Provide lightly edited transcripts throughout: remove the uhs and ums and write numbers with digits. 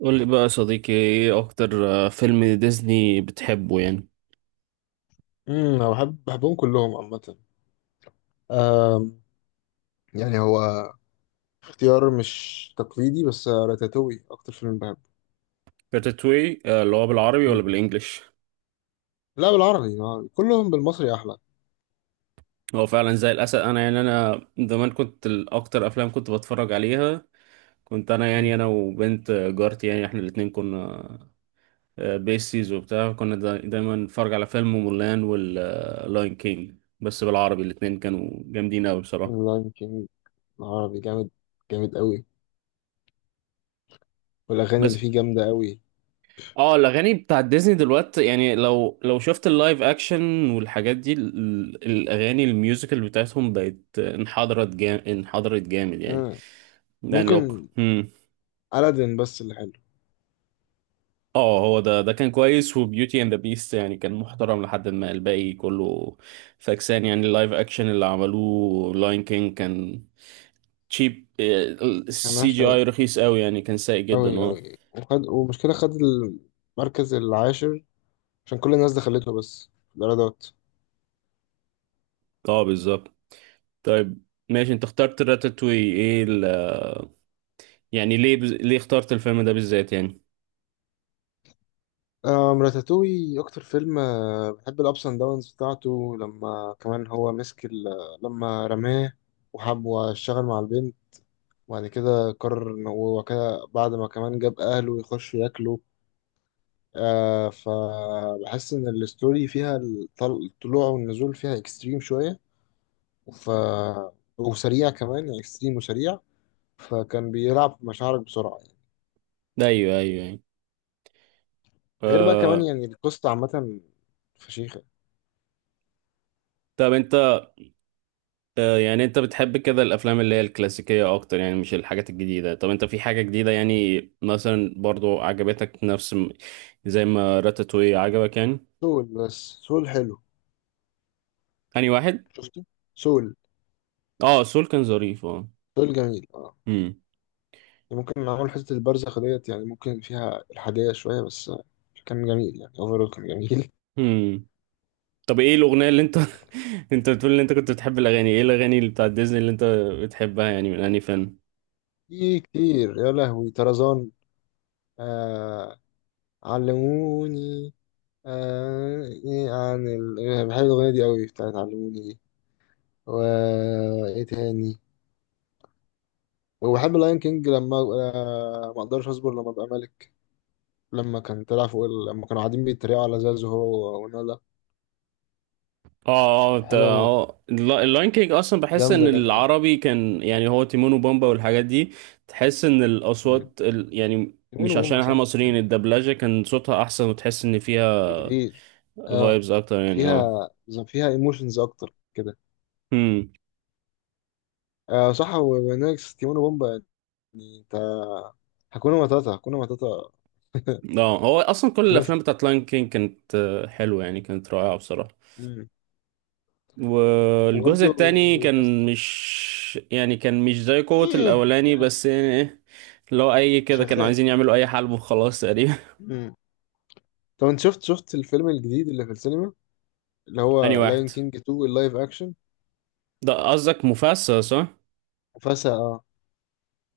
قول لي بقى يا صديقي، ايه اكتر فيلم ديزني بتحبه يعني؟ انا بحبهم كلهم عامة. آم، يعني هو اختيار مش تقليدي، بس راتاتوي اكتر فيلم بحبه. راتاتوي، اللي هو بالعربي ولا مم. بالانجلش؟ لا، بالعربي بالعربي. كلهم بالمصري احلى. هو فعلا زي الاسد. انا يعني زمان كنت الاكتر افلام كنت بتفرج عليها. كنت انا مم. يعني وبنت جارتي، يعني احنا الاتنين كنا بيسيز وبتاع. كنا دايما نتفرج على فيلم مولان واللاين كينج. بس بالعربي الاتنين كانوا جامدين قوي بصراحة. لا يمكن، العربي جامد، جامد قوي، والاغاني اللي بس فيه جامدة قوي. اه الاغاني بتاع ديزني دلوقتي، يعني لو شفت اللايف اكشن والحاجات دي، الاغاني الميوزيكال بتاعتهم بقت انحدرت جامد، انحدرت جامد يعني. مم. يعني لوك. ممكن هم. ألادين بس اللي حلو. اه هو ده كان كويس، وبيوتي اند ذا بيست يعني كان محترم، لحد ما الباقي كله فاكسان. يعني اللايف اكشن اللي عملوه لاين كينج كان تشيب. السي ملهاش جي قوي، اي رخيص قوي يعني، كان سيء جدا. قوي اه قوي، وخد ومشكلة خد المركز العاشر عشان كل الناس دخلته، بس في الإيرادات. اه، بالظبط. طيب، ماشي. انت اخترت راتاتوي، ايه يعني ليه؟ ليه اخترت الفيلم ده بالذات يعني؟ راتاتوي أكتر فيلم، بحب الأبس أند داونز بتاعته لما كمان هو مسك لما رماه وحب واشتغل مع البنت، وبعد كده قرر إن هو كده بعد ما كمان جاب أهله يخش ياكله. فبحس إن الستوري فيها الطلوع والنزول فيها إكستريم شوية. ف... وسريع كمان، يعني إكستريم وسريع، فكان بيلعب بمشاعرك بسرعة يعني. ده ايوه، ايوه يعني. غير بقى كمان آه... يعني القصة عامة فشيخة. طب انت، يعني انت بتحب كده الافلام اللي هي الكلاسيكية اكتر يعني، مش الحاجات الجديدة؟ طب انت في حاجة جديدة يعني، مثلا برضو عجبتك نفس زي ما راتاتوي عجبك يعني؟ سول، بس سول حلو. انهي واحد؟ شفته. سول. اه، سول كان ظريف، اه. سول جميل اه. امم. يعني ممكن معمول حتة البرزخ ديت، يعني ممكن فيها الحادية شوية، بس كان جميل يعني، اوفرول كان جميل. امم. طب ايه الاغنية اللي انت انت بتقول ان انت كنت بتحب الاغاني، ايه الاغاني اللي بتاعت ديزني اللي انت بتحبها يعني؟ من انهي فيلم؟ في كتير يا لهوي. طرزان. آه. علموني. آه إيه عن بحب الأغنية دي قوي بتاعت علموني دي. و ايه تاني؟ وبحب اللاين كينج لما ما اقدرش اصبر لما ابقى ملك. لما كان طلع فوق لما كانوا قاعدين بيتريقوا على زازو هو ونولا. اه اه، حلوة موت، اللاين كينج اصلا بحس ان جامدة جامدة. العربي كان، يعني هو تيمون وبومبا والحاجات دي، تحس ان الاصوات يعني ليمون مش عشان وبومبا احنا صح مصريين، يعني. الدبلجة كان صوتها احسن، وتحس ان فيها كتير. اه. فايبز اكتر يعني، اه. فيها. فيها ايموشنز اكتر كده. امم. صح، ونكس تيمون وبومبا يعني. انت. هكون ماتاتا، هكون ماتاتا. اه، هو اصلا كل كلاسيك. الافلام بتاعت لاين كينج كانت حلوة يعني، كانت رائعة بصراحة. مم. والجزء وبرضه، التاني بس كان مش، يعني كان مش زي قوة ايه الاولاني، يعني. بس يعني ايه؟ لو اي كده كانوا شغال عايزين يعني. يعملوا اي حلب وخلاص تقريبا. مم. طب انت شفت الفيلم الجديد اللي في السينما، اللي انهي هو لاين واحد؟ كينج 2 اللايف اكشن. ده قصدك مفاسة صح؟ فسا اه.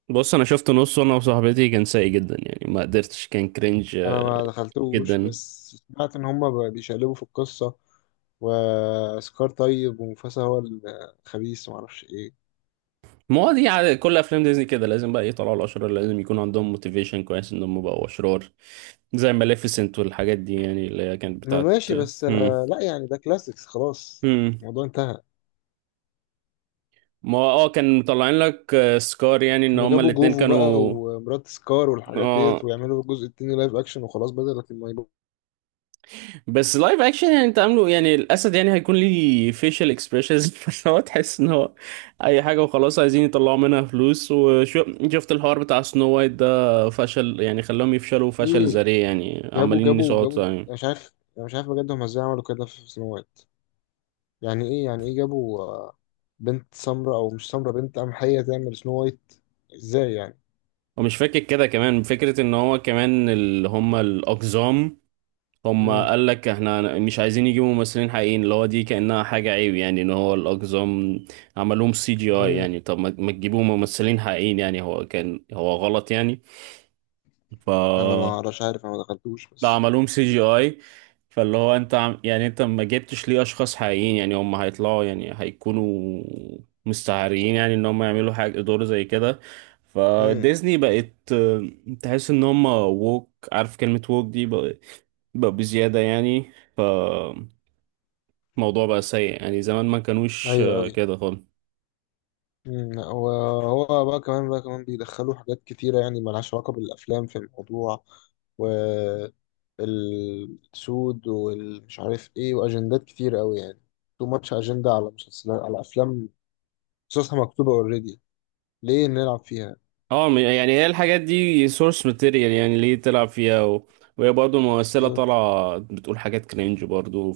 بص، انا شفت نصه انا وصاحبتي، كان سيء جدا يعني، ما قدرتش، كان كرنج انا ما دخلتوش جدا. بس سمعت ان هما بيشقلبوا في القصة، وسكار طيب ومفاسا هو الخبيث ومعرفش ايه. ما هو دي عادة كل افلام ديزني كده، لازم بقى يطلعوا الاشرار، لازم يكون عندهم موتيفيشن كويس انهم بقوا اشرار زي ماليفيسنت والحاجات دي، يعني اللي هي كانت ما بتاعت. ماشي بس، هم. لا يعني ده كلاسيكس خلاص، هم. الموضوع انتهى. ما هو، اه، كان مطلعين لك سكار يعني ان كانوا هما جابوا الاتنين جوفو بقى كانوا، ومرات سكار والحاجات اه. ديت، ويعملوا الجزء التاني لايف اكشن وخلاص، بدل لكن ما يبقوا. بس لايف اكشن يعني، انت عامله يعني الاسد، يعني هيكون ليه فيشل اكسبريشنز فهو تحس ان هو اي حاجه وخلاص، عايزين يطلعوا منها فلوس. وشفت الحوار بتاع سنو وايت ده فشل يعني، خلاهم يفشلوا فشل ليه ذريع يعني، جابوا عمالين جابوا يسقطوا جابوا أنا يعني. مش عارف، انا مش عارف بجد هم ازاي عملوا كده في سنو وايت. يعني ايه جابوا بنت سمراء او مش سمراء، بنت قمحية تعمل سنو وايت، ازاي يعني؟ ومش فاكر كده، كمان فكره ان هو كمان اللي هم الاقزام، هم امم. قال لك احنا مش عايزين يجيبوا ممثلين حقيقيين، اللي هو دي كانها حاجه عيب يعني، ان هو الاقزام عملوهم سي جي اي امم. يعني. طب ما تجيبوا ممثلين حقيقيين يعني؟ هو كان هو غلط يعني. ف انا ما اعرفش، عارف انا ما دخلتوش ده بس. عملوهم سي جي اي. فاللي هو انت يعني انت ما جبتش ليه اشخاص حقيقيين يعني هم هيطلعوا، يعني هيكونوا مستعارين يعني، ان هم يعملوا حاجه دور زي كده. امم. فديزني بقت تحس ان هم ووك، عارف كلمه ووك دي بقى، بقى بزياده يعني. فالموضوع بقى سيء يعني. زمان ما كانوش ايوه أوي. كده خالص. مم. وهو بقى كمان بيدخلوا حاجات كتيرة يعني ملهاش علاقة بالأفلام في الموضوع، والسود والمش عارف إيه، وأجندات كتير أوي يعني. تو ماتش أجندة على مسلسلات، على أفلام، قصصها مكتوبة أوريدي، ليه نلعب فيها؟ يعني هي الحاجات دي سورس ماتيريال يعني ليه تلعب فيها وهي برضه ممثلة بالظبط. طالعة بتقول حاجات كرينج برضه.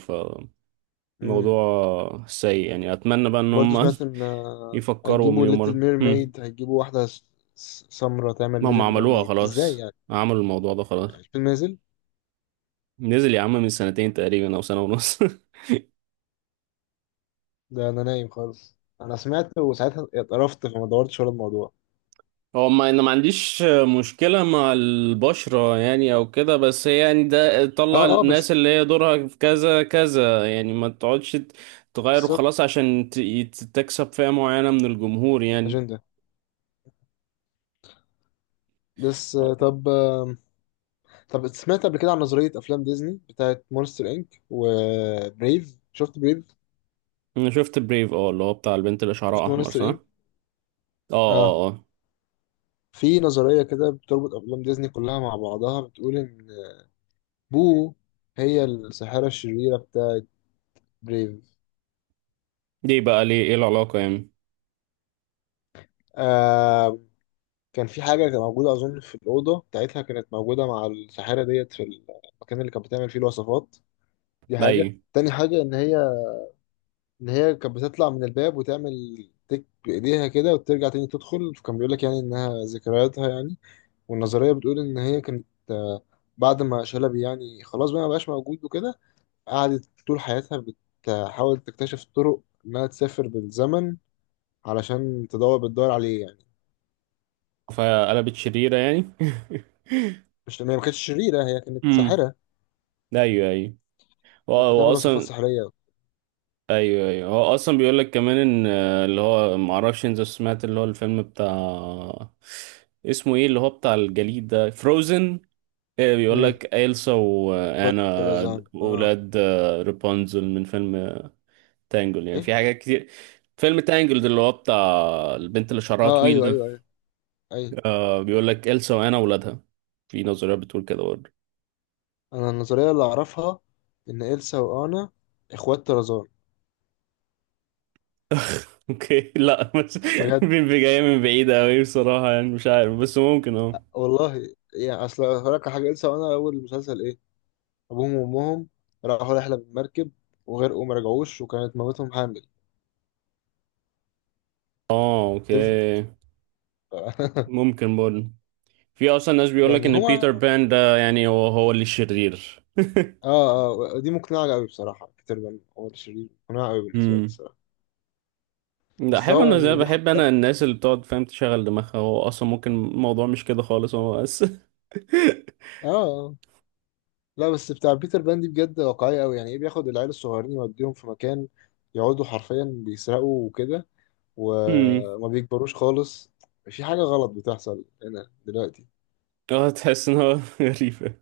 مم. فموضوع سيء يعني، أتمنى بقى إن برضه هم سمعت إن يفكروا هيجيبوا مليون ليتل مرة. هم. ميرميد، هيجيبوا واحدة سمرة تعمل ما هم ليتل عملوها ميرميد إزاي خلاص، يعني؟ عملوا الموضوع ده خلاص. الفيلم نازل؟ نزل يا عم من سنتين تقريبا أو سنة ونص. ده أنا نايم خالص، أنا سمعت وساعتها اتقرفت فما دورتش ورا الموضوع. هو، ما انا ما عنديش مشكلة مع البشرة يعني او كده، بس هي يعني ده اه طلع اه الناس بس. اللي هي دورها في كذا كذا يعني. ما تقعدش تغير بالظبط. وخلاص عشان تكسب فئة معينة من الجمهور يعني. اجنده. بس آه. طب سمعت قبل كده عن نظريه افلام ديزني بتاعت مونستر انك وبريف؟ شفت بريف؟ انا شفت بريف، اه، اللي هو بتاع البنت اللي شعرها شفت احمر مونستر صح؟ انك. اه اه اه. اه، في نظريه كده بتربط افلام ديزني كلها مع بعضها، بتقول ان بو هي الساحره الشريره بتاعت بريف. دي بقى ليه؟ ايه العلاقة يعني؟ آه، كان في حاجه كانت موجوده اظن في الاوضه بتاعتها كانت موجوده مع الساحره ديت في المكان اللي كانت بتعمل فيه الوصفات. دي ده حاجه. ايه؟ تاني حاجه ان هي، اللي هي كانت بتطلع من الباب وتعمل تك بإيديها كده وترجع تاني تدخل، فكان بيقول لك يعني إنها ذكرياتها يعني. والنظرية بتقول إن هي كانت، بعد ما شلبي يعني خلاص بقى ما بقاش موجود وكده، قعدت طول حياتها بتحاول تكتشف طرق إنها تسافر بالزمن علشان تدور، بتدور عليه يعني. فقلبت شريرة يعني؟ مش إن هي ما كانتش شريرة، هي كانت امم. ساحرة ايوه، ايوه. كانت بتعمل وصفات واصلا، سحرية. ايوه، ايوه. هو اصلا بيقول لك كمان ان اللي هو ما اعرفش انت سمعت؟ اللي هو الفيلم بتاع، اسمه ايه، اللي هو بتاع الجليد ده فروزن. ايه بيقول امم. لك إلسا وانا بترزان اه. اولاد رابنزل من فيلم تانجل يعني. ايه. في حاجات كتير. فيلم تانجل ده اللي هو بتاع البنت اللي شعرها اه طويل ايوه ده. ايوه ايوه. ايوه. بيقول لك إلسا وانا اولادها. في نظريات بتقول كده برضه. انا النظريه اللي اعرفها ان إلسا وانا اخوات طرزان. اوكي، لا بس بجد جايه من بعيد قوي بصراحه يعني، مش عارف، بس ممكن اه. والله يعني، اصل هقولك على حاجه، إلسا وانا اول المسلسل ايه، ابوهم وامهم راحوا رحله بالمركب وغرقوا وما رجعوش، وكانت مامتهم حامل. اه، بيرفكت. اوكي. ممكن برضه. في اصلا ناس بيقول لك يعني ان بيتر هما. بان ده، يعني هو، هو اللي الشرير. اه اه. دي مقنعه قوي بصراحه، كتير من عمر الشريف مقنعه قوي بالنسبه لي امم. الصراحه. لا، اصل احب هو انا زي يعني بياخد بحب العيال انا الناس ويوديهم-. اللي بتقعد، فاهم، تشغل دماغها. هو اصلا ممكن الموضوع مش كده خالص. هو بس اه. آه. لا بس بتاع بيتر بان دي بجد واقعيه قوي، يعني ايه بياخد العيال الصغيرين يوديهم في مكان يقعدوا حرفيا بيسرقوا وكده، امم. وما بيكبروش خالص. في حاجة غلط بتحصل هنا دلوقتي. اه، تحس ان هو غريبة.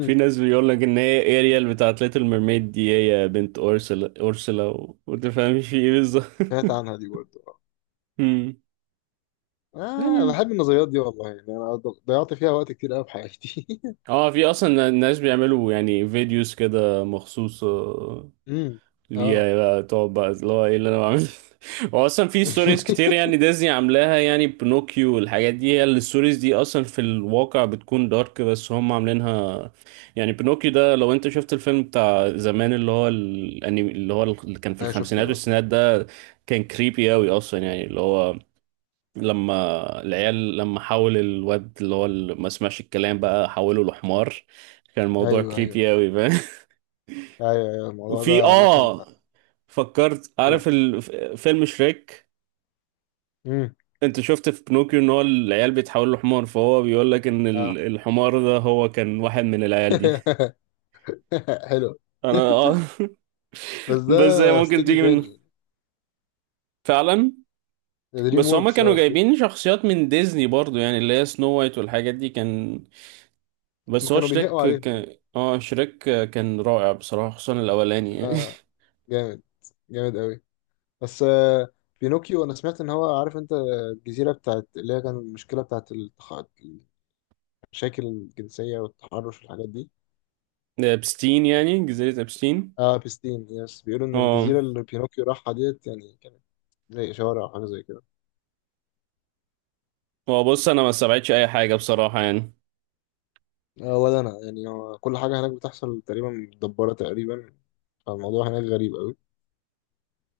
في ناس بيقول لك ان هي اريال بتاعت ليتل ميرميد دي هي بنت اورسلا. وتفهمش في ايه بالظبط. سمعت عنها دي برضه. امم اه، أنا يعني بحب النظريات دي والله يعني، انا ضيعت فيها وقت كتير قوي في حياتي. اه. في اصلا ناس بيعملوا يعني فيديوز كده مخصوص امم. اه. ليها بقى، تقعد بقى اللي هو ايه اللي انا بعمله. هو اصلا في ستوريز كتير يعني ديزني عاملاها يعني بنوكيو والحاجات دي، هي الستوريز دي اصلا في الواقع بتكون دارك بس هم عاملينها يعني. بنوكيو ده لو انت شفت الفيلم بتاع زمان اللي هو الانمي، اللي هو اللي كان في انا شفته الخمسينات اه. والستينات ده، كان كريبي قوي اصلا يعني. اللي هو لما العيال حول الواد اللي هو اللي ما سمعش الكلام، بقى حوله لحمار، كان الموضوع ايوه ايوه كريبي قوي. ايوه، أيوة، الموضوع وفي، ده عامة. فكرت، قول. عارف فيلم شريك؟ امم. انت شفت في بنوكيو ان هو العيال بيتحولوا لحمار، فهو بيقول لك ان اه. الحمار ده هو كان واحد من العيال دي. حلو. انا بس ده بس هي ممكن استوديو تيجي من، تاني، فعلا، يعني دريم بس هما ووركس كانوا اه شركة. جايبين شخصيات من ديزني برضو يعني، اللي هي سنو وايت والحاجات دي، كان. هم بس هو كانوا شريك بيهقوا عليهم. كان، اه، شريك كان رائع بصراحة خصوصا الاولاني يعني. اه. جامد. جامد قوي. بس بينوكيو انا سمعت ان هو عارف انت الجزيره بتاعت اللي هي كان المشكله بتاعت المشاكل الجنسيه والتحرش والحاجات دي. ده ابستين يعني جزيرة ابستين. اه بستين يس، بيقولوا ان اه. الجزيره اللي بينوكيو راحها ديت يعني كانت زي شوارع او حاجه زي كده. هو بص، انا ما استبعدش اي حاجة بصراحة يعني. آه ولا انا يعني هو كل حاجه هناك بتحصل تقريبا، متدبره تقريبا، فالموضوع هناك غريب قوي.